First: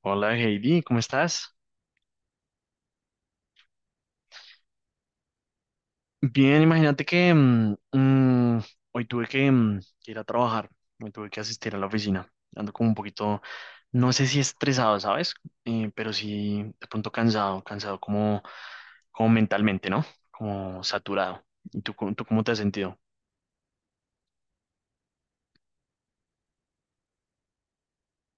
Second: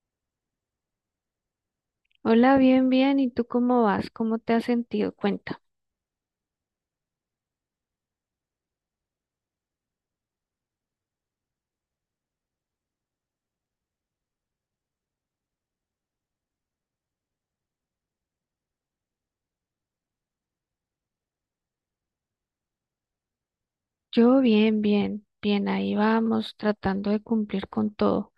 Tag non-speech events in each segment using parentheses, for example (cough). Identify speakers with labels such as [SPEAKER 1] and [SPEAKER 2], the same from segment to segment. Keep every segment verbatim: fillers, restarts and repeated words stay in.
[SPEAKER 1] Hola Heidi, ¿cómo estás?
[SPEAKER 2] Hola, bien, bien. ¿Y tú cómo vas? ¿Cómo te has sentido? Cuenta.
[SPEAKER 1] Bien, imagínate que mm, mm, hoy tuve que, mm, que ir a trabajar, hoy tuve que asistir a la oficina, ando como un poquito, no sé si estresado, ¿sabes? Eh, pero sí de pronto cansado, cansado como, como mentalmente, ¿no? Como saturado. ¿Y tú, cómo- tú cómo te has sentido?
[SPEAKER 2] Yo bien, bien, bien. Ahí vamos, tratando de cumplir con todo.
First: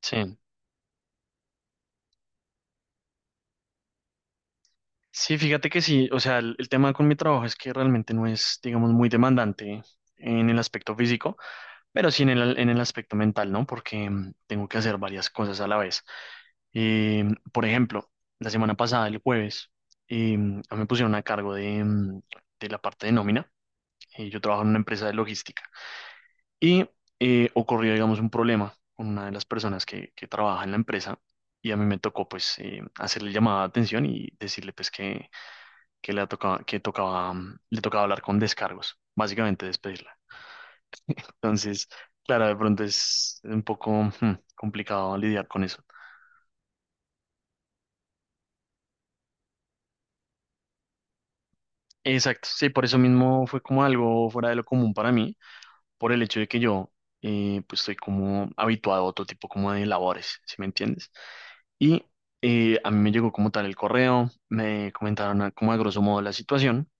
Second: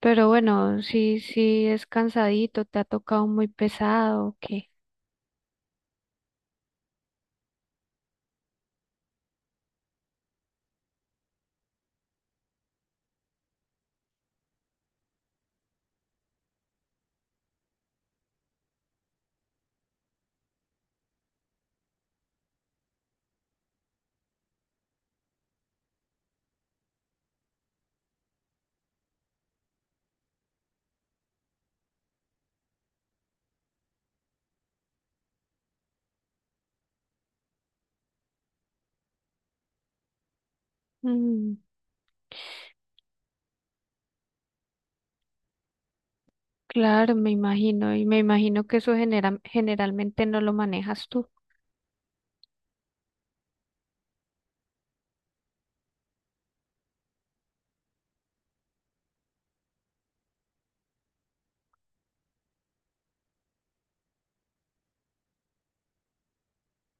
[SPEAKER 2] Pero
[SPEAKER 1] Sí.
[SPEAKER 2] bueno, sí, sí, es cansadito, te ha tocado muy pesado, ¿o qué?
[SPEAKER 1] Sí, fíjate que sí, o sea, el, el tema con mi trabajo es que realmente no es, digamos, muy demandante en el aspecto físico, pero sí en el, en el aspecto mental, ¿no? Porque mm, tengo que hacer varias cosas a la vez. Eh, por ejemplo, la semana pasada, el jueves, eh, a mí me pusieron a cargo de, mm, de la parte de nómina. Eh, yo trabajo en una empresa de logística y eh, ocurrió, digamos, un problema con una de las personas que, que trabaja en la empresa y a mí me tocó, pues, eh, hacerle llamada de atención y decirle, pues, que, que, le tocaba, que tocaba, mm, le tocaba hablar con descargos, básicamente despedirla.
[SPEAKER 2] Mm,
[SPEAKER 1] Entonces, claro, de pronto es un poco hmm, complicado lidiar con eso.
[SPEAKER 2] claro, me imagino. Y me imagino que eso genera- generalmente no lo manejas tú.
[SPEAKER 1] Exacto, sí, por eso mismo fue como algo fuera de lo común para mí, por el hecho de que yo, eh, pues estoy como habituado a otro tipo como de labores, ¿si me entiendes? Y eh, a mí me llegó como tal el correo, me comentaron a- como a grosso modo la situación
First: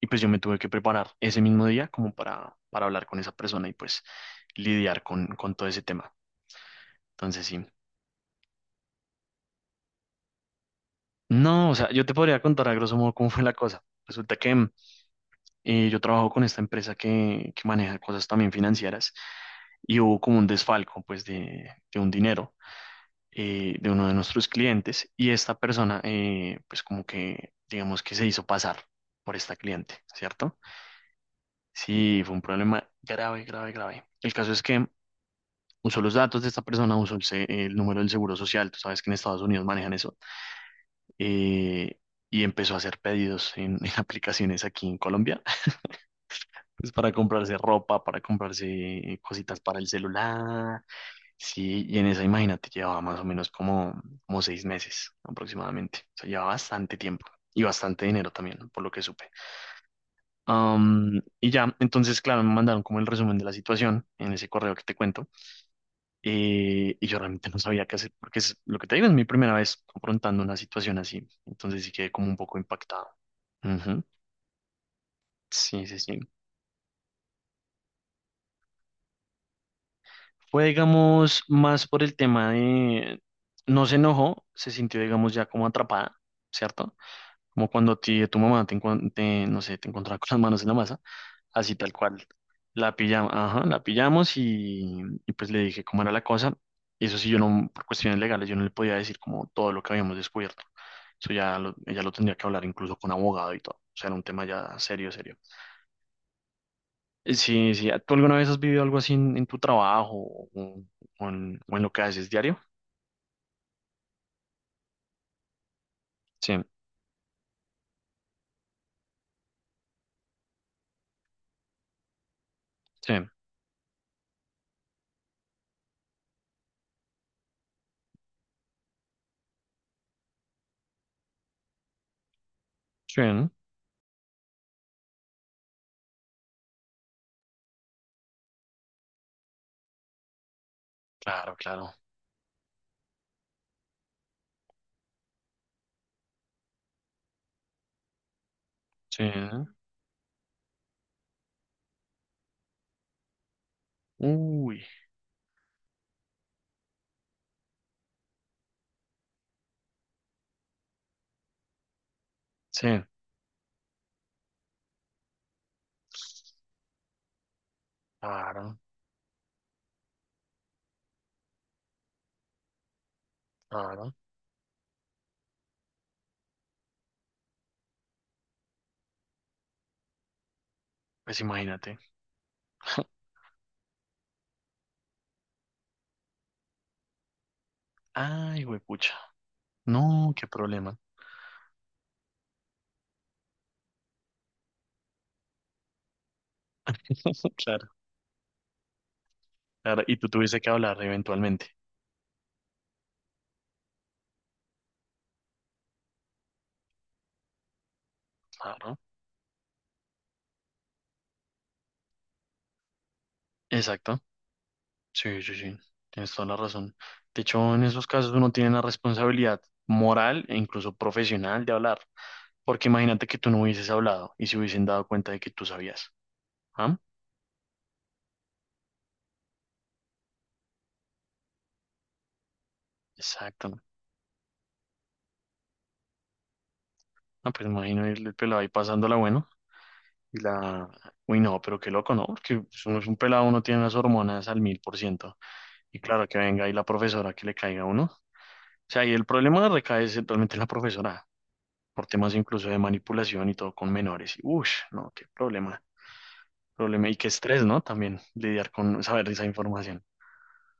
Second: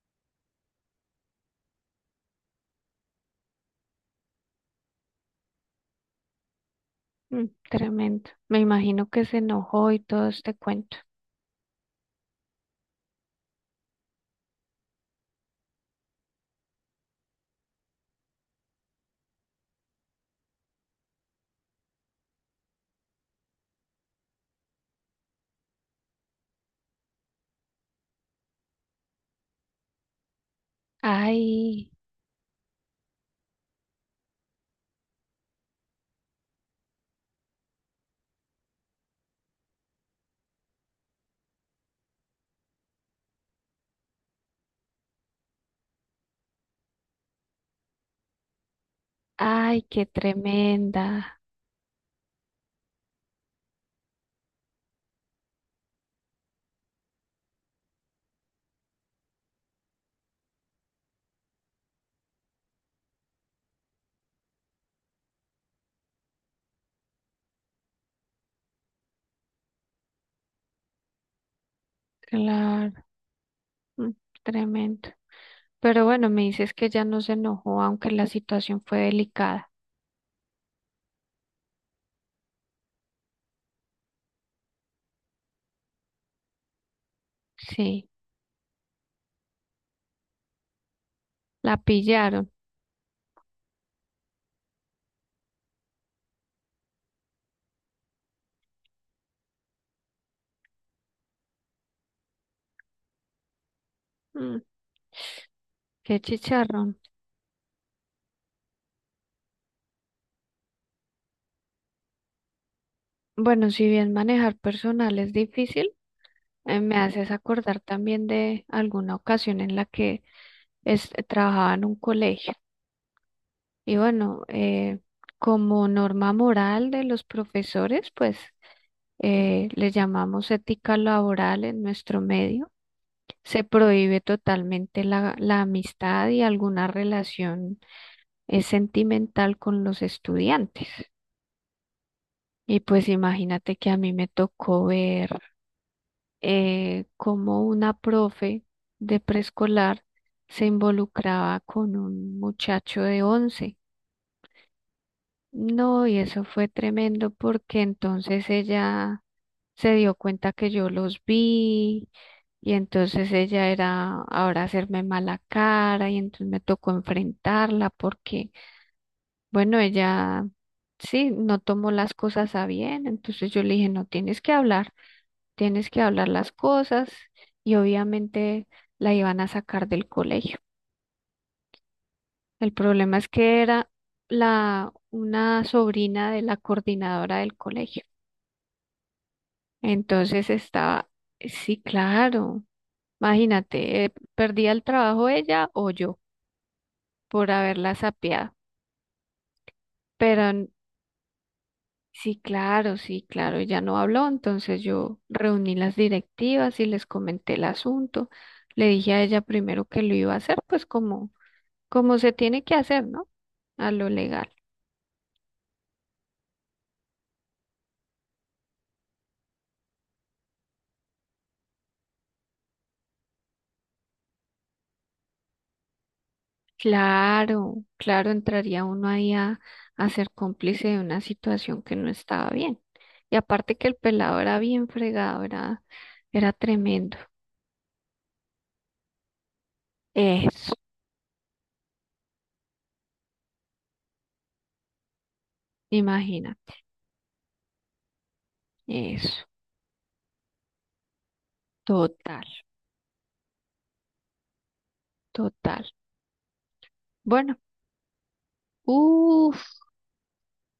[SPEAKER 1] y pues yo me tuve que preparar ese mismo día como para, para hablar con esa persona y pues lidiar con, con todo ese tema. Entonces
[SPEAKER 2] Mm,
[SPEAKER 1] sí.
[SPEAKER 2] tremendo. Me imagino que se enojó y todo este cuento.
[SPEAKER 1] No, o sea, yo te podría contar a grosso modo cómo fue la cosa. Resulta que mm, eh, yo trabajo con esta empresa que, que maneja cosas también financieras y hubo como un desfalco, pues, de, de un dinero, eh, de uno de nuestros clientes, y esta persona, eh, pues, como que, digamos que se hizo pasar por esta cliente, ¿cierto?
[SPEAKER 2] Ay,
[SPEAKER 1] Sí, fue un problema grave, grave, grave. El caso es que usó los datos de esta persona, usó el, se- el número del seguro social, tú sabes que en Estados Unidos manejan eso, eh, y empezó a hacer pedidos en, (laughs) en aplicaciones aquí en Colombia, (laughs) pues para comprarse ropa, para comprarse cositas para
[SPEAKER 2] ay,
[SPEAKER 1] el
[SPEAKER 2] qué
[SPEAKER 1] celular.
[SPEAKER 2] tremenda.
[SPEAKER 1] Sí, y en esa, imagínate, llevaba más o menos como, como seis meses aproximadamente, o sea, llevaba bastante tiempo. Y bastante dinero también, por lo que supe. Am, y ya, entonces, claro, me mandaron como el resumen de la situación en ese correo que te cuento. Eh, y yo realmente (laughs) no sabía qué hacer, porque es lo que te digo, es mi primera vez confrontando una situación así. Entonces sí quedé como un poco
[SPEAKER 2] Claro.
[SPEAKER 1] impactado. Ujú.
[SPEAKER 2] Mm. Tremendo.
[SPEAKER 1] Sí, sí,
[SPEAKER 2] Pero
[SPEAKER 1] sí.
[SPEAKER 2] bueno, me dices que ya no se enojó, aunque la situación fue delicada.
[SPEAKER 1] Fue, digamos, más por el tema de... No se enojó, se sintió, digamos, ya como atrapada, ¿cierto? Como cuando a
[SPEAKER 2] Sí,
[SPEAKER 1] ti, tu mamá te, encuent- te, no sé, te encontraba con las manos en la masa, así
[SPEAKER 2] la
[SPEAKER 1] tal cual.
[SPEAKER 2] pillaron.
[SPEAKER 1] La pillamos, ajá, la pillamos, y, y pues le dije cómo era la cosa. Y eso sí, yo no, por cuestiones legales, yo no le podía decir como todo lo que habíamos descubierto. Eso ya lo, ella lo tendría que hablar incluso con abogado y todo. O sea, era un tema
[SPEAKER 2] Mm,
[SPEAKER 1] ya serio, serio.
[SPEAKER 2] qué chicharrón.
[SPEAKER 1] Eh, Sí, sí. ¿Tú alguna vez has vivido algo así en, en tu trabajo o, o en, o en lo que haces diario?
[SPEAKER 2] Bueno, si bien manejar personal es difícil,
[SPEAKER 1] Sí,
[SPEAKER 2] eh, me haces acordar también de alguna ocasión en la que es- trabajaba en un colegio.
[SPEAKER 1] sí,
[SPEAKER 2] Y bueno, eh, como norma moral de los profesores, pues eh, le llamamos ética laboral en nuestro medio.
[SPEAKER 1] sí, ¿no?
[SPEAKER 2] Se prohíbe totalmente la, la amistad y alguna relación eh, sentimental con los estudiantes.
[SPEAKER 1] Claro, claro.
[SPEAKER 2] Y pues imagínate que a mí me tocó ver eh, cómo una profe de
[SPEAKER 1] Sí.
[SPEAKER 2] preescolar se involucraba con un muchacho de once.
[SPEAKER 1] Uy,
[SPEAKER 2] No, y eso fue tremendo porque entonces ella se dio cuenta que yo los vi, y
[SPEAKER 1] sí,
[SPEAKER 2] entonces ella era ahora hacerme mala cara, y entonces me tocó enfrentarla porque,
[SPEAKER 1] claro,
[SPEAKER 2] bueno, ella sí, no tomó las cosas a bien. Entonces yo le dije, no
[SPEAKER 1] claro.
[SPEAKER 2] tienes que hablar, tienes que hablar las cosas, y obviamente la iban a sacar del colegio.
[SPEAKER 1] Pues imagínate.
[SPEAKER 2] El problema es que era la una sobrina de la coordinadora del colegio.
[SPEAKER 1] Ay, pucha. No, qué
[SPEAKER 2] Entonces
[SPEAKER 1] problema.
[SPEAKER 2] estaba, sí, claro. Imagínate, eh, perdía el trabajo ella o yo por
[SPEAKER 1] (laughs) Claro,
[SPEAKER 2] haberla sapeado.
[SPEAKER 1] claro. Y tú
[SPEAKER 2] Pero
[SPEAKER 1] tuviste
[SPEAKER 2] n-
[SPEAKER 1] que hablar eventualmente.
[SPEAKER 2] sí, claro, sí, claro, ella no habló, entonces yo reuní las directivas y les comenté el asunto. Le
[SPEAKER 1] Claro.
[SPEAKER 2] dije a ella primero que lo iba a hacer, pues como, como se tiene que hacer, ¿no? A lo
[SPEAKER 1] Exacto.
[SPEAKER 2] legal.
[SPEAKER 1] Sí, sí, sí, tienes toda la razón. De hecho, en esos casos uno tiene la responsabilidad moral e incluso profesional de hablar, porque imagínate que tú no hubieses hablado y se hubiesen dado cuenta de que tú sabías. ¿Ah?
[SPEAKER 2] Claro, claro, entraría uno ahí a, a ser cómplice de una situación que no estaba bien. Y aparte
[SPEAKER 1] Exacto.
[SPEAKER 2] que el pelado era bien fregado, era, era tremendo.
[SPEAKER 1] No, pues imagino el, el pelado ahí pasándola bueno y
[SPEAKER 2] Eso.
[SPEAKER 1] la... Uy, no, pero qué loco, ¿no? Porque pues, uno es un pelado, uno tiene las hormonas al mil por ciento. Y claro, que
[SPEAKER 2] Imagina,
[SPEAKER 1] venga ahí la profesora que le caiga a uno. O sea, y el
[SPEAKER 2] eso,
[SPEAKER 1] problema recae es realmente en la profesora, por temas
[SPEAKER 2] total,
[SPEAKER 1] incluso de manipulación y todo con menores. Y, uff, no, qué problema.
[SPEAKER 2] total.
[SPEAKER 1] Problema y qué
[SPEAKER 2] Bueno,
[SPEAKER 1] estrés, ¿no? También lidiar con saber esa
[SPEAKER 2] uff,
[SPEAKER 1] información.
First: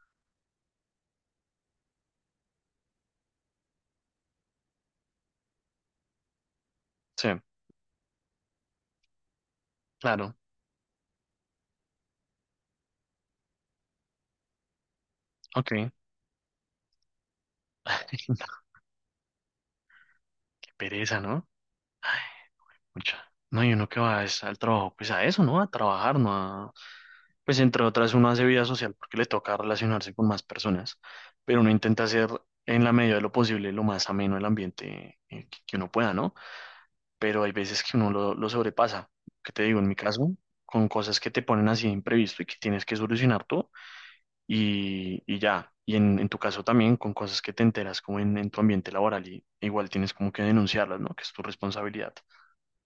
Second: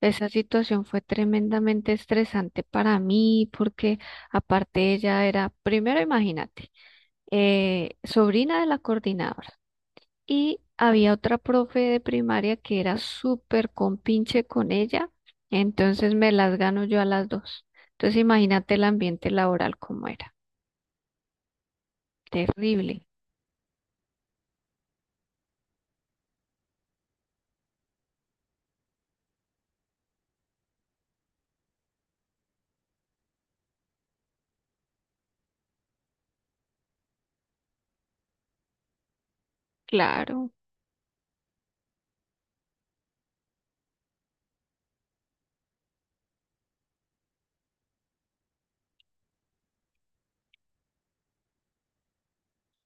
[SPEAKER 2] esa situación fue tremendamente estresante para mí porque aparte ella era, primero imagínate,
[SPEAKER 1] Sí,
[SPEAKER 2] eh, sobrina de la coordinadora,
[SPEAKER 1] claro.
[SPEAKER 2] y había otra profe de primaria que era súper compinche con ella,
[SPEAKER 1] Ok.
[SPEAKER 2] entonces me las gano yo a las dos. Entonces
[SPEAKER 1] (laughs)
[SPEAKER 2] imagínate el ambiente laboral como era,
[SPEAKER 1] Qué pereza, ¿no? Ay,
[SPEAKER 2] terrible,
[SPEAKER 1] mucha. No, y uno que va es al trabajo, pues a eso, ¿no? A trabajar, ¿no? A... Pues entre otras, uno hace vida social porque le toca relacionarse con más personas, pero uno intenta hacer en la medida de lo posible lo más ameno el ambiente, eh, que que uno pueda, ¿no? Pero hay veces que uno lo, lo sobrepasa. ¿Qué te digo? En mi caso,
[SPEAKER 2] claro.
[SPEAKER 1] con cosas que te ponen así de imprevisto y que tienes que solucionar tú, y, y ya. Y en, en tu caso también con cosas que te enteras como en, en tu ambiente laboral, y igual tienes como que denunciarlas, ¿no? Que es tu responsabilidad.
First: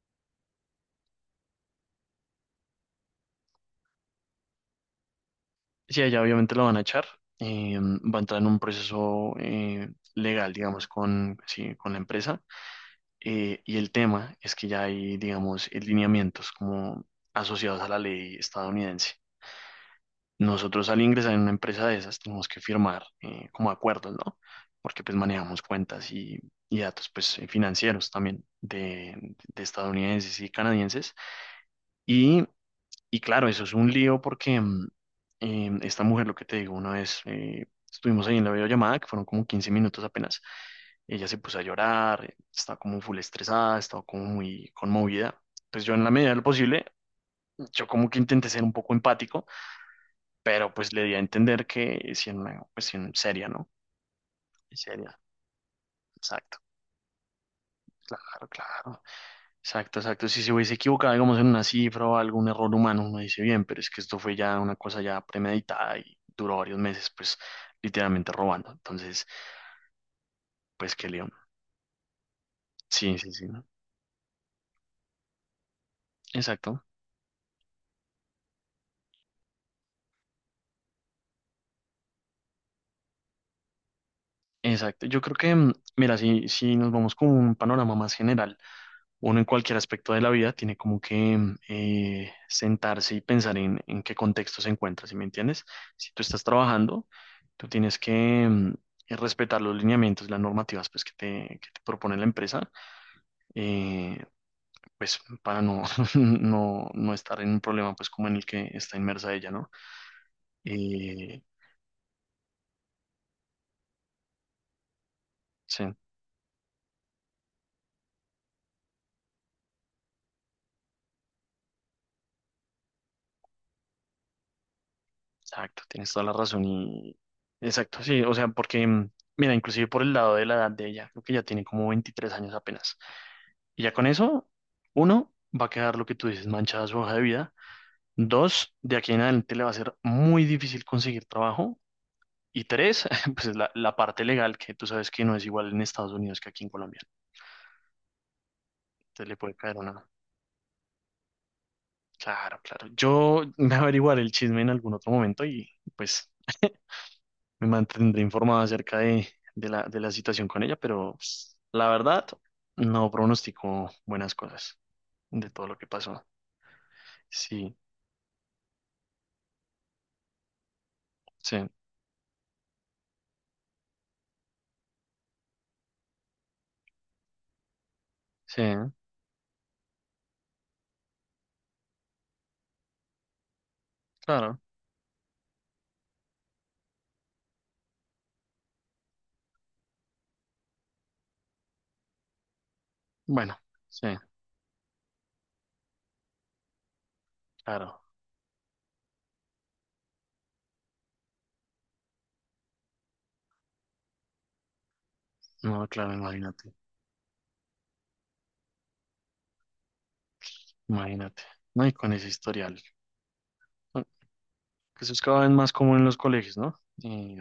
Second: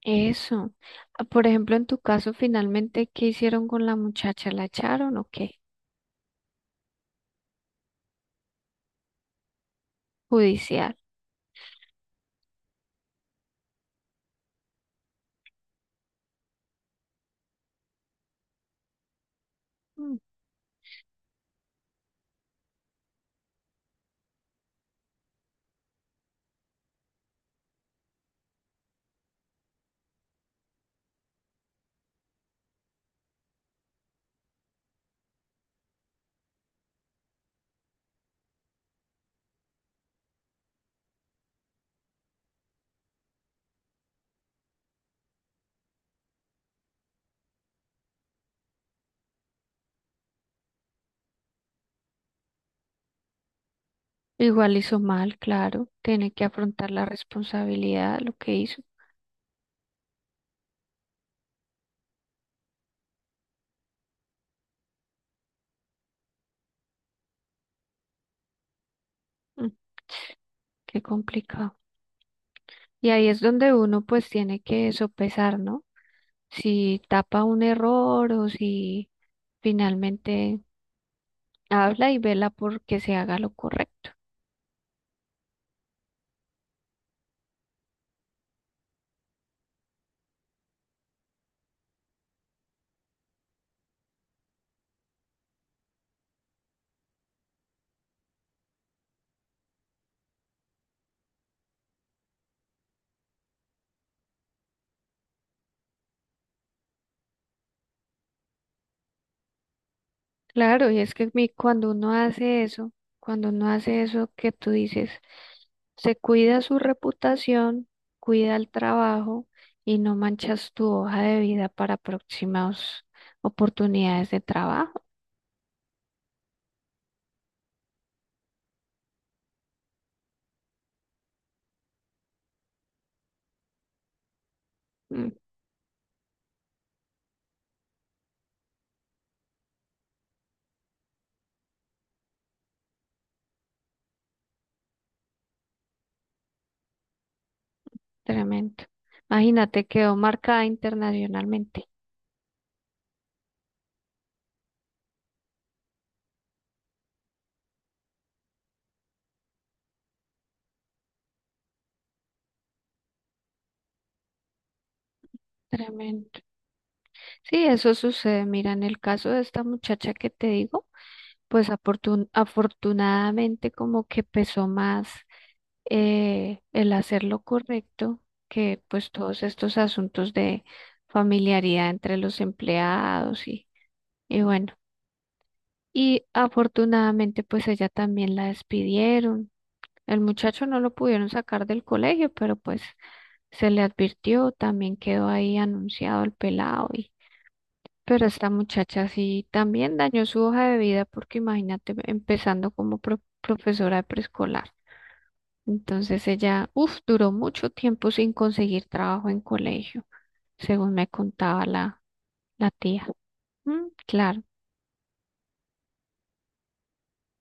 [SPEAKER 2] Eso. Ah, por ejemplo, en tu caso, finalmente, ¿qué hicieron con la muchacha? ¿La echaron o qué?
[SPEAKER 1] Si a ella obviamente la van a echar, eh, va a entrar en un proceso eh, legal, digamos,
[SPEAKER 2] Judicial.
[SPEAKER 1] con, sí, con la empresa. Eh, y el tema es que ya hay, digamos, eh, lineamientos como asociados a la ley estadounidense.
[SPEAKER 2] Mm.
[SPEAKER 1] Nosotros al ingresar en una empresa de esas tenemos que firmar, eh, como acuerdos, ¿no? Porque pues manejamos cuentas y, y datos pues, eh, financieros también de, de estadounidenses y canadienses. Y, y claro, eso es un lío porque mm, eh, esta mujer, lo que te digo, una vez, eh, estuvimos ahí en la videollamada, que fueron como quince minutos apenas, ella se puso a llorar, eh, estaba como full estresada, estaba como muy conmovida. Pues yo en la medida de lo posible, yo como que intenté ser un poco empático, pero pues le di a entender que es en una cuestión seria, ¿no?
[SPEAKER 2] Igual hizo
[SPEAKER 1] Seria,
[SPEAKER 2] mal, claro. Tiene que
[SPEAKER 1] exacto,
[SPEAKER 2] afrontar la responsabilidad de lo
[SPEAKER 1] claro,
[SPEAKER 2] que hizo.
[SPEAKER 1] claro, exacto, exacto. Si se hubiese equivocado, digamos, en una cifra o algún error humano, uno dice bien, pero es que esto fue ya una cosa ya premeditada y duró varios meses, pues literalmente robando. Entonces,
[SPEAKER 2] Mm.
[SPEAKER 1] pues
[SPEAKER 2] Qué
[SPEAKER 1] qué león.
[SPEAKER 2] complicado. Y
[SPEAKER 1] Sí,
[SPEAKER 2] ahí
[SPEAKER 1] sí,
[SPEAKER 2] es
[SPEAKER 1] sí, ¿no?
[SPEAKER 2] donde uno pues tiene que sopesar, ¿no?
[SPEAKER 1] Exacto,
[SPEAKER 2] Si tapa un error o si finalmente habla y vela porque se haga lo correcto.
[SPEAKER 1] exacto. Yo creo que, mm, mira, si, si nos vamos con un panorama más general, uno en cualquier aspecto de la vida tiene como que, mm, eh, sentarse y pensar en, en qué contexto se encuentra, ¿sí me entiendes? Si tú estás trabajando, tú tienes que mm, eh, respetar los lineamientos, las normativas pues, que te, que te propone la empresa, eh, pues para no, (laughs) no, no estar en un problema pues como en el que está inmersa ella, ¿no?
[SPEAKER 2] Claro, y es que
[SPEAKER 1] Eh,
[SPEAKER 2] mi- cuando uno hace eso, cuando uno hace eso que tú dices,
[SPEAKER 1] sí,
[SPEAKER 2] se cuida su reputación, cuida el trabajo y no manchas tu hoja de vida para próximas oportunidades de trabajo.
[SPEAKER 1] exacto, tienes toda la razón y... Exacto, sí, o sea, porque, mm, mira, inclusive por el lado de la edad de ella, creo que ya tiene como veintitrés años apenas. Y ya con eso,
[SPEAKER 2] Mm,
[SPEAKER 1] uno, va a quedar lo que tú dices, manchada su hoja de vida. Dos, de aquí en adelante le va a ser muy difícil conseguir trabajo. Y tres, (laughs) pues es la, la parte legal, que tú sabes que no es igual en Estados Unidos que aquí en Colombia.
[SPEAKER 2] tremendo.
[SPEAKER 1] Entonces le puede caer
[SPEAKER 2] Imagínate,
[SPEAKER 1] una...
[SPEAKER 2] quedó marcada internacionalmente.
[SPEAKER 1] Claro, claro. Yo (laughs) me averiguaré el chisme en algún otro momento y pues me mantendré informado acerca de, de la, de la situación con ella, pero pues, la verdad, no pronostico buenas cosas de todo lo que pasó.
[SPEAKER 2] Tremendo. Sí,
[SPEAKER 1] Sí,
[SPEAKER 2] eso sucede. Mira, en el caso de esta muchacha que te digo,
[SPEAKER 1] sí,
[SPEAKER 2] pues afortun- afortunadamente como que pesó más eh, el hacer lo correcto,
[SPEAKER 1] sí,
[SPEAKER 2] que pues todos estos asuntos de familiaridad entre los empleados, y, y
[SPEAKER 1] claro.
[SPEAKER 2] bueno, y afortunadamente pues ella también la despidieron. El muchacho no lo pudieron sacar del colegio, pero pues
[SPEAKER 1] Bueno,
[SPEAKER 2] se le
[SPEAKER 1] sí,
[SPEAKER 2] advirtió, también quedó ahí anunciado el pelado,
[SPEAKER 1] claro.
[SPEAKER 2] pero esta muchacha sí también dañó su hoja de vida, porque imagínate empezando como pro- profesora de preescolar.
[SPEAKER 1] No, claro,
[SPEAKER 2] Entonces ella,
[SPEAKER 1] imagínate,
[SPEAKER 2] uff, duró mucho tiempo sin conseguir trabajo en colegio, según me
[SPEAKER 1] imagínate.
[SPEAKER 2] contaba
[SPEAKER 1] No, y
[SPEAKER 2] la,
[SPEAKER 1] con ese
[SPEAKER 2] la
[SPEAKER 1] historial.
[SPEAKER 2] tía. Mm,
[SPEAKER 1] ¿No?
[SPEAKER 2] claro,
[SPEAKER 1] Que eso es cada vez más común en los colegios, ¿no? Y,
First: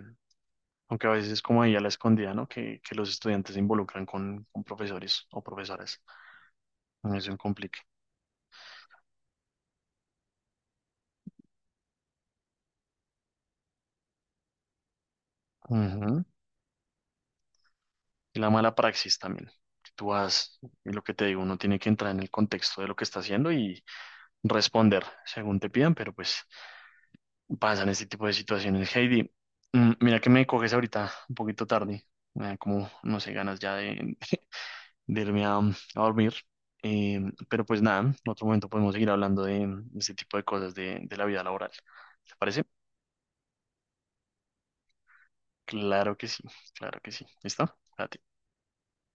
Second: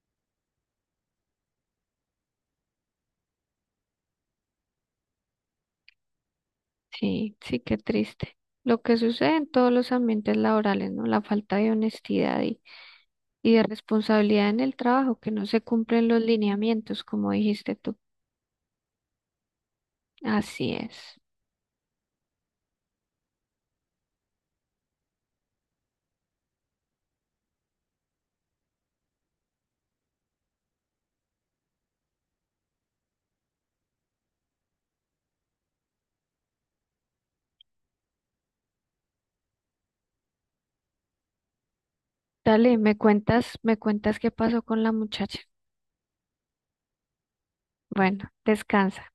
[SPEAKER 1] aunque a veces es como ahí a la escondida, ¿no? Que, que los estudiantes se involucran con, con profesores o profesoras. No es un
[SPEAKER 2] sí, sí, qué
[SPEAKER 1] complique.
[SPEAKER 2] triste. Lo que sucede en todos los ambientes laborales, ¿no? La falta de honestidad y, y de responsabilidad en el trabajo, que no se cumplen los
[SPEAKER 1] Ujú.
[SPEAKER 2] lineamientos, como dijiste tú.
[SPEAKER 1] Y la mala praxis también. Que tú vas,
[SPEAKER 2] Así
[SPEAKER 1] y lo que
[SPEAKER 2] es.
[SPEAKER 1] te digo, uno tiene que entrar en el contexto de lo que está haciendo y responder según te pidan, pero pues pasan este tipo de situaciones. Heidi, mm, mira que me coges ahorita un poquito tarde, me da como, no sé, ganas ya de, de irme a, a dormir. Eh, pero pues nada, en otro momento podemos seguir hablando de, de este tipo de cosas de, de la vida laboral. ¿Te parece?
[SPEAKER 2] Dale, me cuentas, me cuentas qué pasó con la muchacha.
[SPEAKER 1] Claro que sí, claro que sí. ¿Listo? Cuídate.
[SPEAKER 2] Bueno, descansa.